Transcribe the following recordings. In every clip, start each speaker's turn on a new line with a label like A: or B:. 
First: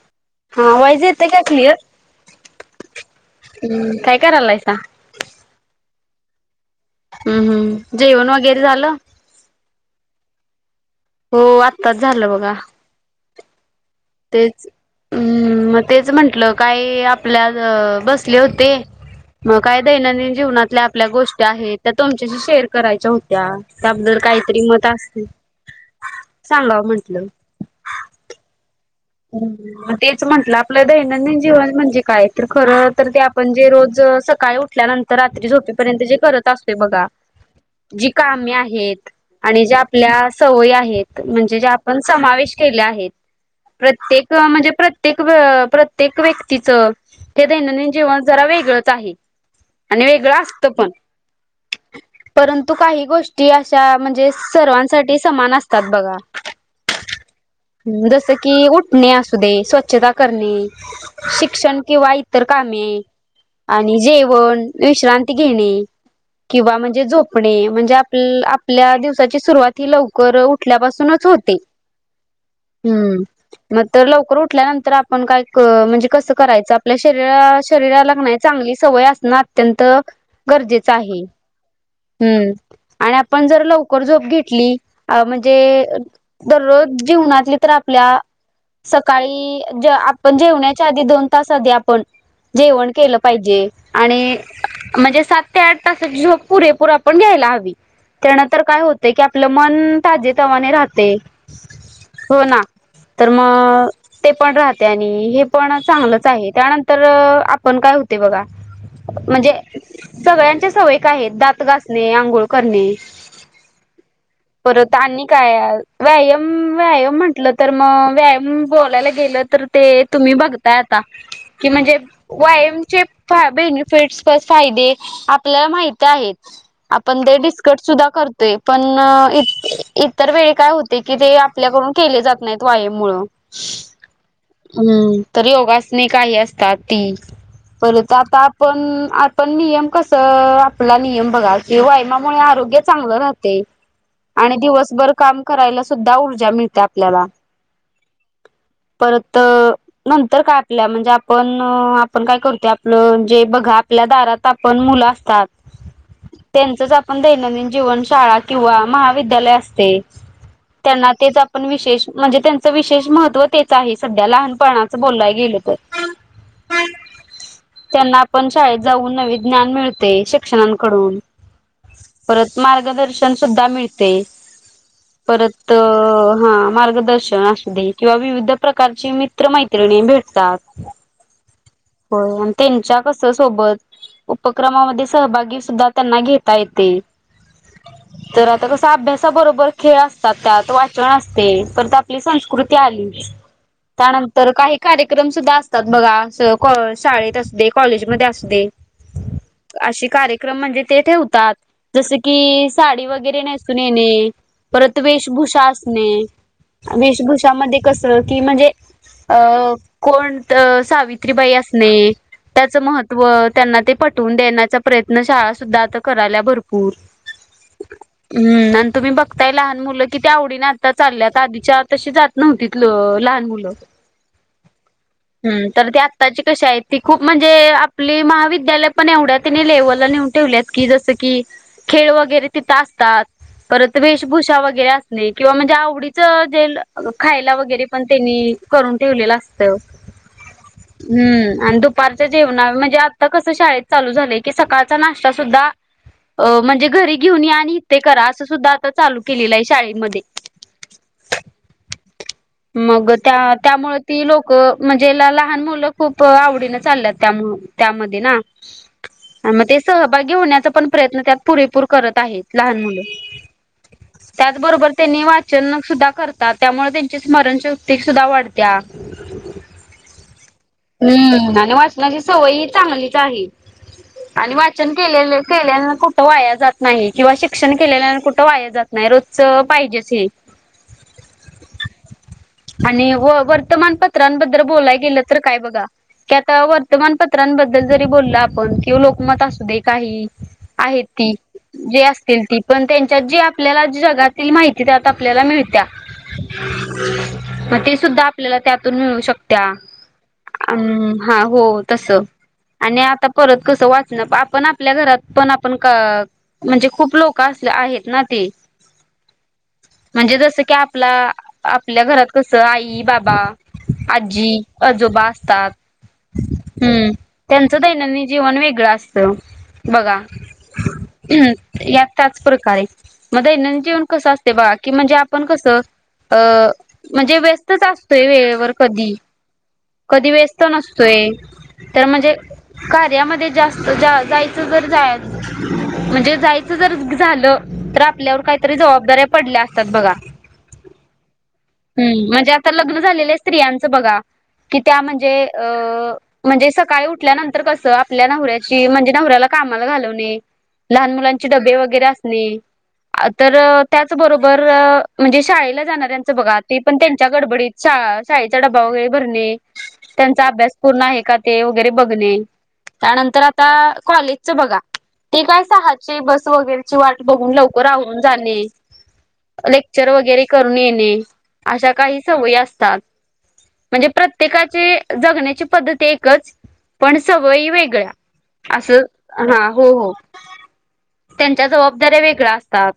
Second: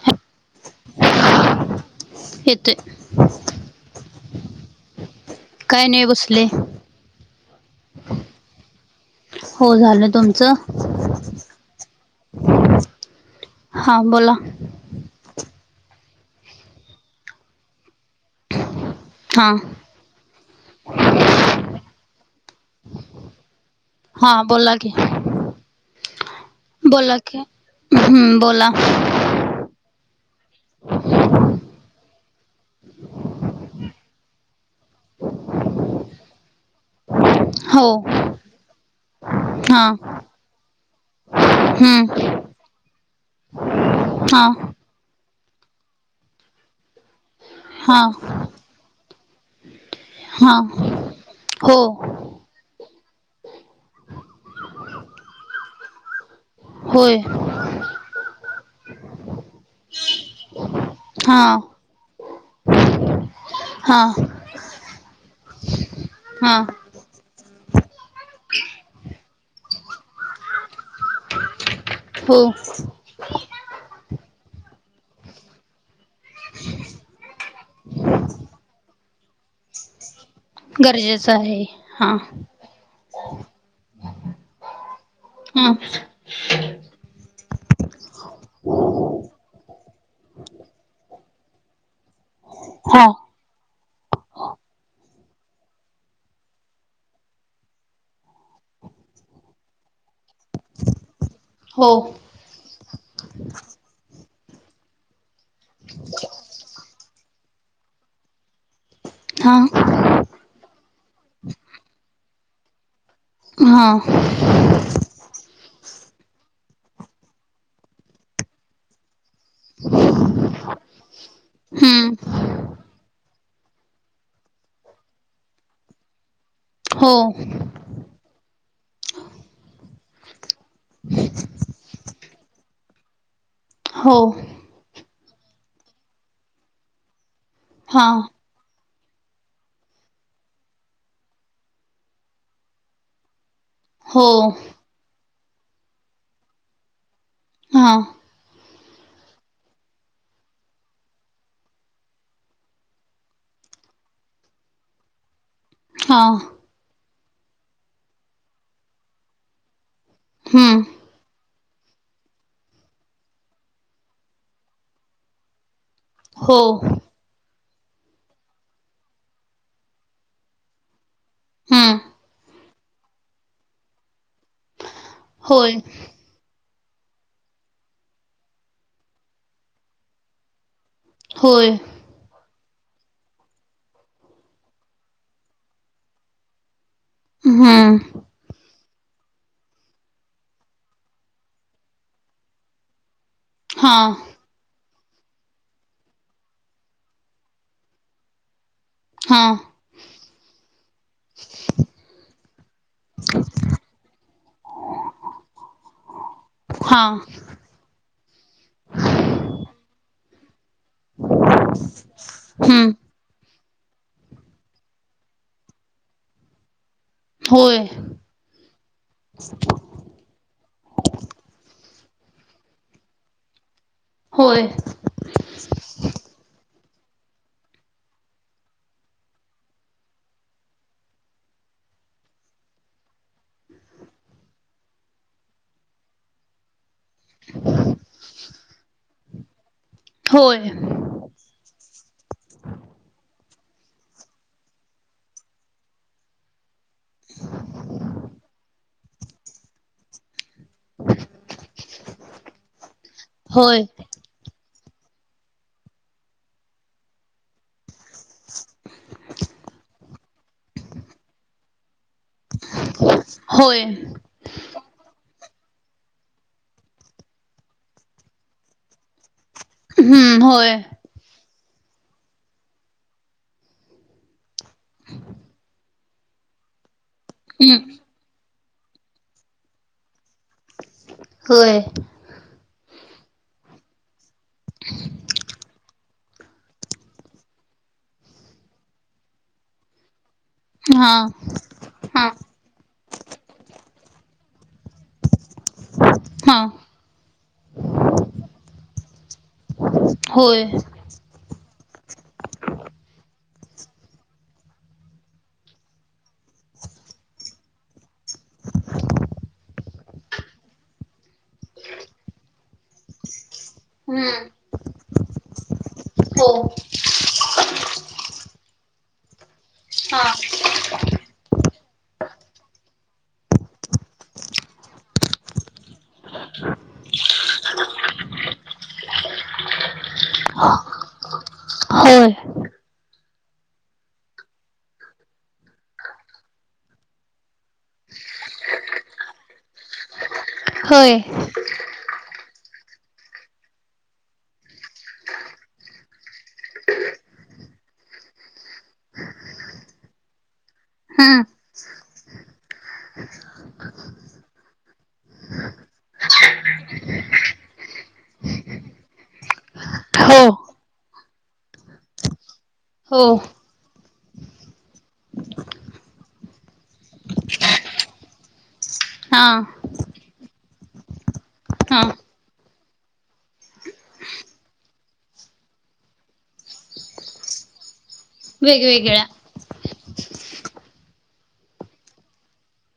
A: हे
B: हा व्हॉइज येते का क्लिअर
A: येतोय
B: हम्म काय करायलायसा?
A: काय नाही बसले.
B: हम्म हम्म जेवण वगैरे झालं?
A: हो झालं तुमचं?
B: हो आत्ताच झालं बघा.
A: हा बोला
B: तेच उम्म म तेच म्हंटलं काय आपल्याज बसले होते.
A: हा
B: मग काय दैनंदिन जीवनातल्या आपल्या गोष्टी आहेत त्या तुमच्याशी शेअर करायच्या हो त्या त्याबद्दल
A: हा
B: काहीतरी
A: बोला
B: मत
A: की
B: असते.
A: बोला की हम्म बोला.
B: [unintelligible] म तेच म्हटलं आपलं दैनंदिन जीवन म्हणजे काय तर खरं तर ते आपण जे रोज सकाळी उ ठल्यानंतर रात्री झोपेपर्यंत जे करत असतोय बघा
A: हो
B: जी कामी आहेत आणि ज्या
A: हा
B: आपल्या सवयी आहेत म्हणजे ज्या आपण
A: हम्म
B: समावेश केल्या आहेत. प्रत्येक
A: हा
B: म्हणजे प्रत्येक व प्रत्येक व्यक्तीचं ते दैनंदिन
A: हा
B: जीवन जरा वेगळंच आहे. आणि वेगळं
A: हा
B: असतं पण.
A: हो
B: परंतु काही गोष्टी अशा म्हणजे सर्वांसाठी समान असतात बघा.
A: होय.
B: जसं कि उठणे असू दे स्वच्छता करणे
A: हा
B: शिक्षण किंवा इतर कामे आणि
A: हा
B: जेवण विश्रांती घेणे
A: हा
B: किंवा म्हण जे झोपणे म्हणजे आप आपल्या दिवसाची सुरुवात ही लवकर उठल्यापासूनच होते.
A: हो.
B: हम्म. मग तर लवकर उठल्यानंतर आपण काय क म्हणजे कसं करायचं आपल्या शरीरा शरीराला क नाय चांगली सवय असणं अत्यंत गरजेचं आहे हम्म. आणि आपण जर लवकर झोप घेतली अ
A: हा
B: म्हणजे दररोज जीवनातली तर आपल्या सकाळी आपण जे जेवण्याच्या आधी दोन तास आधी आपण जेवण
A: हा
B: केलं पाहिजे. आणि म्हणजे सात ते आठ तासाची झोप पुरेपूर आपण घ्यायला हवी. त्यानंतर काय होतं की आपलं मन ताजे तवाने राहते.
A: हो.
B: हो ना. तर म ते पण राहते आणि हे पण चांगलंच आहे त्यानंतर आपण काय होते बघा म्हणजे
A: हा
B: सगळ्यांच्या सवय काय आहेत दात घासणे आंघोळ करणे
A: हां.
B: प्रातांनी काय व्यायाम व्यायाम म्हंटलं तर मग व्यायाम बोलायला गेलं तर ते तुम्ही बघताय आता कि म्हणजे
A: हम्म
B: व्यायामचे फाय बेनिफिटस फायदे आपल्याला माहित आहेत.
A: हो
B: आपण दोघीच कट सुद्धा करतोय पण इतर वेळ काय होते की ते आपल्याकडून केले जात नाही त वायाम मुळ
A: हो
B: हम्म तर योगासने काही असतात ती
A: हा
B: परत आता पण आपण नियम कस आपला नियम बघा कि व्यायामामुळे आरोग्य चांगलं राहते.
A: हो
B: आणि दिवसभर काम करायला सुद्धा ऊर्जा मिळते आपल्याला
A: हा
B: परत नंतर काय आपल्या म्हणजे आपण आपण काय करत आपलं जे बघा आपल्या दारात आप पण मुलं असतात
A: हां
B: त्यांचच आपण दैनंदिन जीवन शाळा किंवा महाविद्यालय असते.
A: हम्म
B: तेना तेच आपण विशेष म्हणजे त्यांचं विशेष महत्त्व तेच आहे सध्या लहानपणाचं बोललाय गेलं तर
A: हो
B: त्यांना आपण शाळेत जाऊन नवी ज्ञान मिळते शिक्षणकडून
A: हम्म
B: पर मार्गदर्शन सुद्धा मिळते परत
A: होय
B: हा मार्ग दर्शन असु दे किंवा विविध प्रकारची मित्र मैत्रिणी भेटतात.
A: होय
B: हो आणि त्यांच्या कस सोबत उपक्रमामध्ये सहभागी सुद्धा त्यांना घेता येते
A: हा
B: तर आता कस अभ्यासाबरोबर खेळ असतात त्यात वाचन असते तर आपली संस्कृती आली
A: हां
B: त्यानंतर तर काही कार्यक्रम सुद्धा असतात. बघा शाळेत अस दे कॉलेजमध्ये अस दे
A: हां
B: अशी कार्यक्रम म्हणजे ते ठेवतात. जस की साडी वगैरे नेसून येणे परत वेशभूषा असणे.
A: हां
B: वेशभूषामध्ये कस की म्हणजे अ कोण तर सावित्रीबाई असणे त्याचं
A: हम्म
B: महत्व व त्यांना ते पटवून देण्याचा प्रयत्न शाळा सुद्धा आता कराल्या भरपूर
A: होय
B: हम्म आणि तुम्ही बघताय लहान मुलं कि ते आवडीने आता चालल्यात आधी शाळेत तशी जात नव्हती तिथल लहान मुलं
A: होय
B: [inaudible] ह तर ती आत्ताची कशी आहेत ती खूप म्हणजे आपली महाविद्यालय पण एवढ्या तिने लेव्हलला नेऊन ठेवलीत कि जसं की खेळ वगैरे तिथं असतात. परत वेशभूषा वगैरे असणे किंवा म्हणजे आवडीच खायला वगैरे पण त्यांनी करून ठेवलेलं असत.
A: होय
B: हम्म आणि दुपारच्या जेवणा म्हणजे आता कसं शाळेत चालू झालं की सकाळचा नाश्ता सुद्धा अ म्हणजे घरी घेऊन आणि इ ते करा असं सुद्धा आता चालू केलेलं आहे शाळेमध्ये
A: ह [inaudible]
B: मग त्या
A: होय
B: त्यामुळे ती लोक म्हणजे लहान मुलं खूप आवडीनें चालल्यात त्यामु त्यामध्ये मग ते सहभागी होण्याचा पण प्रयत्न त्यात पुरेपूर करत आहेत. लहान मुलं
A: होय
B: त्याचबरोबर त्यांनी वाचन सुद्धा करतात त्यामुळे त्यां ची स्मरण शक्ती सुद्धा वाढत्या.
A: हम्म होय.
B: आणि वाचनाची सवय ही चांगलीच आहे आणि वाच चन केल्या केल्यानं कुठं वाया जात नाही किंवा शिक्षण
A: हम्म
B: केलेल्यां कुठ वाया जात नाही रोजच पाहिजेच हे
A: होय.
B: आणि व वर्तमानपत्रांबद्दल बोलाय गेलं तर काय बघा. की आता वर्तमानपत्रांबद्दल जरी बोललं आपण किं लोकमत असू दे काहीही आहेत
A: हां
B: ती जे
A: हां
B: असतील ती पण त्यांच्यात जी आपल्याला जगातील माहिती त्यात आपल्याला मिळते. त्या
A: हां
B: मग ती सुद्धा आपल्याला त्यातून मिळू शकत्या.
A: होय
B: ह्म हा हो तस. आणि आता परत कसं वाचणं आपण आपल्या घरात पण आपण क म्हणजे खूप लोक असले आहेत ना ती म्हणजे जस की आपला आपल्या घरात कसं आई बाबा
A: हम्म
B: आजी आजोबा असतात.
A: हो
B: हम्म त्यांचं दैनंदिन जीवन वेगळं असतं बघा.
A: हां
B: हम्म या त्याच प्रकारे. मग दैनंदजीवन कसं असते बागा की म्हणजे आपण कसं अ म्हणजे व्यस्तच असतोय वेळेवर कधी कधी व्यस्त नसतोय. तर
A: होय
B: म्हणजे कार्यामध्ये जास्त जा जायचं जर जाय म्हणजे जायचं जर झालं तर आपल्यावर काहीतरी जबाबदाऱ्या पडल्या असतात बघा.
A: होय.
B: हम् म्हणजे आता लग्न झालेल्या स्त्रियांचं बघा कि त्या म्हणजे अ म्हणजे सकाळी उठल्यानंतर कसं आपल्या नवऱ्याची म्हणजे नवऱ्याला कामाला घालवणे. लहान
A: हम्म
B: मुलांचे डबे वगैरे असली. तर त्याचबरोबर म्हणजे शाळेला जाणाऱ्यांचं बघा ते पण त्यांच्या गडबडीत शाळेचा डबा वगैरे भरणे.
A: हो
B: त्यांचा अभ्यास पूर्ण आहे का ते वगैरे बघणे
A: हो
B: त्यानंतर आता कॉले च बघा ते काय सहाचे बस वगैरेची वाट बघून लवकर आवरून जाणे.
A: हां
B: लेक्चर वगैरे करून येणे अशा
A: हां
B: काही सवयी असतात. म्हणजे प्रत्येकाची जगण्याची पद्धती एकच पण सवयी वेगळ्या. असं
A: वेगवेगळ्या
B: हा हो हो त्यांच्या जबाबदाऱ्या वेगळ्या असतात.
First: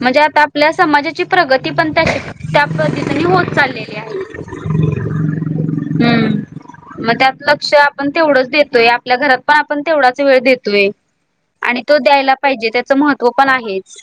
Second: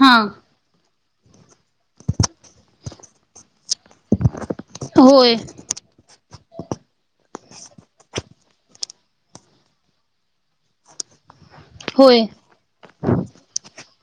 B: म्हणजे आता
A: हां
B: आपल्या समाजाची प्रगती पण तशी. त्या पद्धतीने होत चाललेली आहे.
A: होय.
B: हम्म मग त्यात लक्ष आपण तेवढंच देतोय आपल्या घरात पण आपण तेवढाच वेळ देतोय. आणि तो
A: होय
B: द्यायला. पाहिजे त्याच महत्व पण आहेच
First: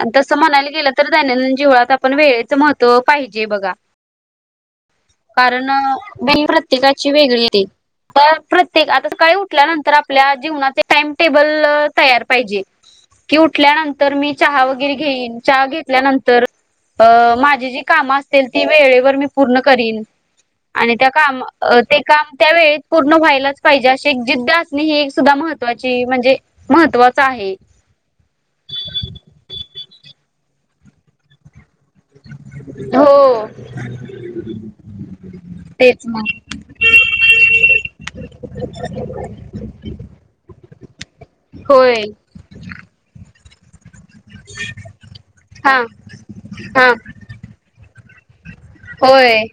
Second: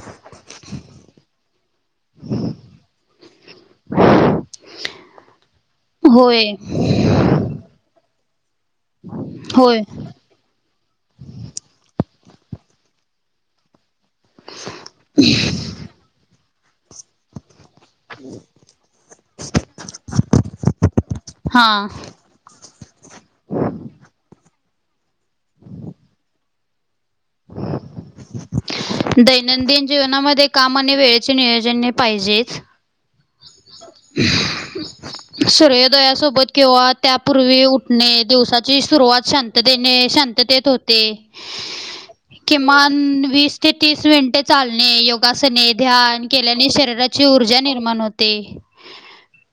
B: आणि तस म्हाला गेल तर ध्या जीवळात आपण वेळेच महत्व पाहिजे बघा. कारण दीन
A: होय
B: प्रत्येकाची वेगळीय. तर प्रत्येक - आता सकाळी
A: होय
B: उठल्यानंतर आपल्या जीवनाचे टाईम टेबल तयार पाहिजे. की उठल्या नंतर मी चहा व गैरे घेईन. चहा घेतल्यानंतर तर अ माझी जी काम असतेल ती वेळेवर मी पूर्ण करीन. आणि त्यात कामं अ
A: हां
B: ते काम त्या वेळेत पूर्ण व्हायलाच पाहिजे. अशी एक जिद्द असणे ही एक सुद्धा महत्त्वाची म्हणजे महत्त्वाच आहे.
A: दैनंदिन जीवनामध्ये काम आणि वेळेचे नियोजन हे पाहिजेच.
B: हो. [inaudible] तेच मग
A: सूर्योदयासोबत किंवा त्यापूर्वी उठणे दिवसाची सुरुवात शांत ततेने शांततेत होते.
B: होय.
A: किमान वीस ते तीस मिनिटे चालणे. योगासने,
B: हा
A: ध्यान केल्याने
B: हा
A: शरीराची ऊर्जा निर्माण होते.
B: होय.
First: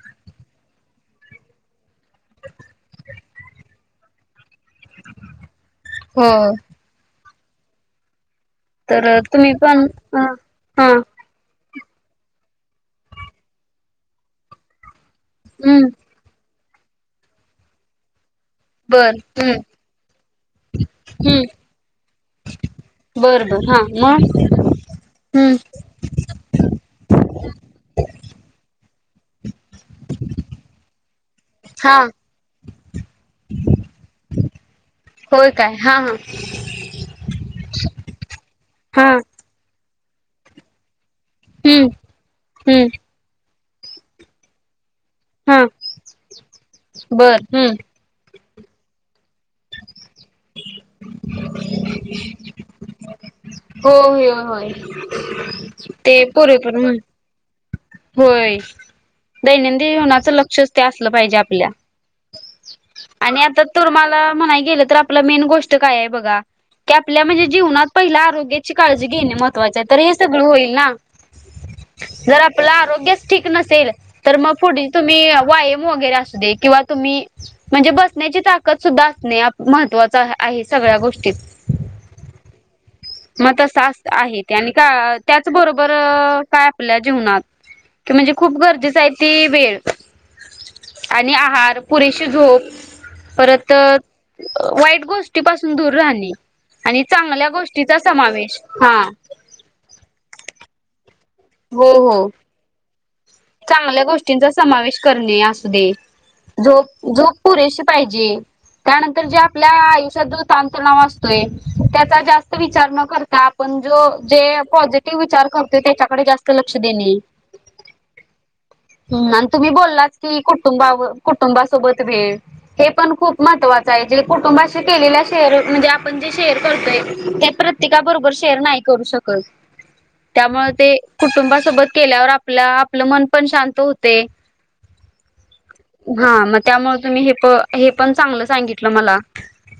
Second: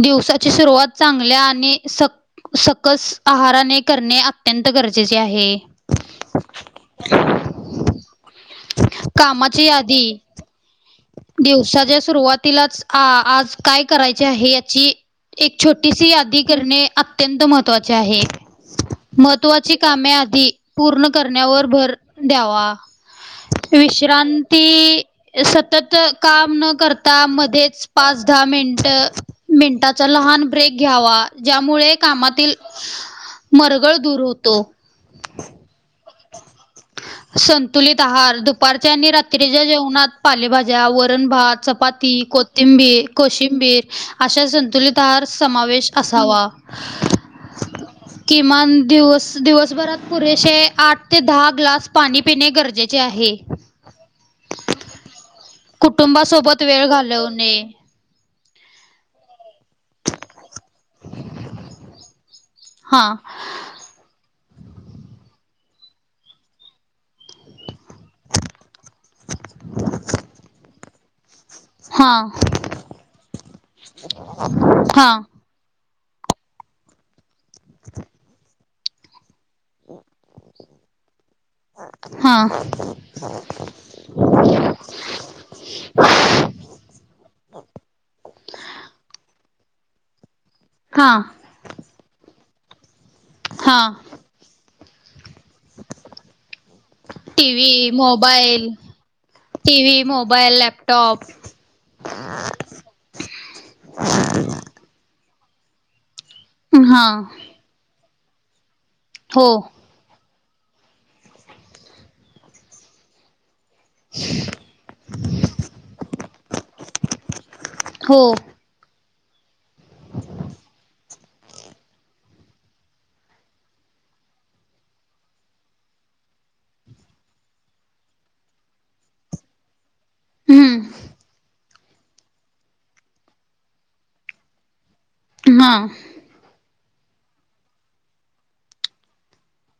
A: दिवसाची सुरुवात चांगल्या आणि सक सकस आहाराने करणे अत्यंत गरजेचे आहे.
B: हो.
A: [inaudible]
B: तर तुम्ही
A: कामाची
B: पण
A: यादी
B: अ हा
A: दिवसाच्या सुरुवातीलाच हा आज काय करायचे आहे याची एक
B: हम्म
A: छोटीशी यादी करणे अत्यंत महत्वाचे आहे.
B: बर हम्म
A: महत्त्वाची कामे आधी पूर्ण
B: हम्म
A: करण्यावर भर द्यावा.
B: बर बर हा मग
A: विश्रांती
B: हम्म
A: सतत काम न करता मध्येच पाच -दहा मिनट मिनटाचा लहान ब्रेक घ्यावा. ज्यामुळे
B: हा
A: कामातील मरगळ दूर होतो.
B: होय काय? हा हा.
A: संतुलित आहार दुपारच्या
B: हा
A: आणि रा रात्रीेच्या जेवणात पालेभाज्या, वरण -भात,
B: हम्म
A: चपाती,
B: हम्म
A: कोथिंबी कोशिंबीर अशा संतुलित तार
B: हा
A: समावेश असावा.
B: बर हम्म
A: किमान दिवस दिवसभरात पुरेशे आठ ते दहा ग्लास पाणी पिणे गरजेचे आहे.
B: हो हुयो होय. ते
A: कुटुंबासोबत
B: पुरेपूर
A: वेळ
B: हम्म
A: घालवणे.
B: होय. दैनंदिन जीवनाचं लक्षच ते असलं पाहिजे आपल्या.
A: हा
B: आणि आता तुर माला म्हणाय गेलं तर आपलं मेन गोष्ट काय आहे बघा? की आपल्या म्हणजे जीवनात पहिला आरोग्याची काळजी घेणे महत्वाचं हाय. तर हे सगळं होईल ना?
A: हा.
B: आपल आरोग्यच ठीक नसेल. तर मग पुढं
A: हा
B: तुम्ही वाय वगेर आसूदेत किंवा तुम्ही म्हणजे बसण्याची ताकद सुद्धा असणे. महत्त्वाचे आहेच. सगळ्या गोष्टीत.
A: हा.
B: मग तस असत आहे ते. आणि का त्याच बरोबर काय आपल्या जीवनात कि म्हणजे खूप गरजेचंय ते वेळ.
A: हा
B: आणि आहार, पुरेशी झोप, परत
A: हा
B: वाईट गोष् ट गोष्टी पासुन दुर राहंने आनी चांगल्या
A: टी
B: गोष्टी
A: व्ही मोबाईल, टीव्ही, मोबाईल, लॅपटॉप
B: हो हो. चांगल्या गोष्टींचा समावेश करणे असू दे,
A: हा
B: झोप झोप पुरेशी पाहिजे, त्यानंतर जे
A: हो
B: आपल्या आयुष्यातलं खूप ताण तणाव असतोय, त्याचा जास्त विचार न करता पण जो जे पॉझिटिव्ह विचार करतो त्याच्याकडे जास्त लक्ष देणे, मग
A: [unintelligible] हो.
B: हं आन तुम्ही बोललाच की, कुटुंबा कुटुंबासोबत वेळ हे पण खूप महत्त्वाचंय, जे कुटुंबाशी केलेला शेअर म्हणजे आपण जे शेअर करतोय ते प्रत्य प्रत्येका बरोबर शेअर नाही करू शकत. त्यामुळे ते
A: हम्म
B: कुटुंबासोबत केल्यावर आपलं आपलं मन पण शांत होतय.
A: हा
B: हाआ म त्यामुळे तुम्ही हे प हे पण चांगलं सांगितलं मला.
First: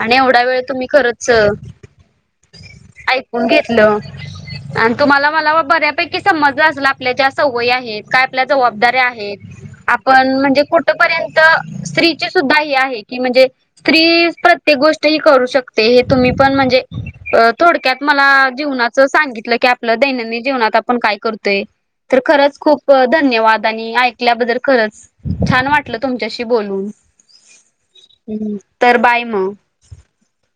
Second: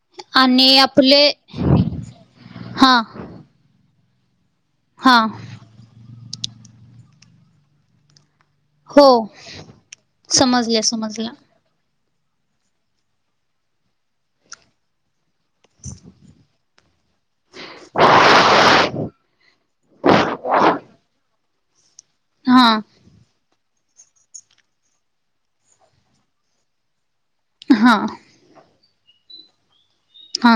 B: आणि एवढा वेळ
A: आणि
B: तुम्ही
A: आपले
B: खरंच
A: हा
B: ऐक न घेतलं, आणि
A: हा
B: तुम्हाला मल्ला बऱ्यापैकी समज्जलं असल आपल्या ज्या सव्वयी आहेत काय आपल्या जबाबदऱ्या
A: हो
B: आहेत, आपण म्हणजे
A: समजले समजला
B: कुठपर्यंत स्त्रीची सुद्धा हे आहे की म्हणजे, स्त्री प्रत्येक गोष्ट ही करू शकते हे तुम्ही पण म्हणजे, थोडक्यात मला जीवनाचं सांगितलं की आपलं दैनंदिन जीवनात आपण काय कर त तर खरंच
A: हा
B: खूप त धन्यवाद आणि ऐकल्याबद्दल खरंच, छान वाटलं तुमच्याशी बोलून
A: हा
B: ह तर बाय म.
A: हा.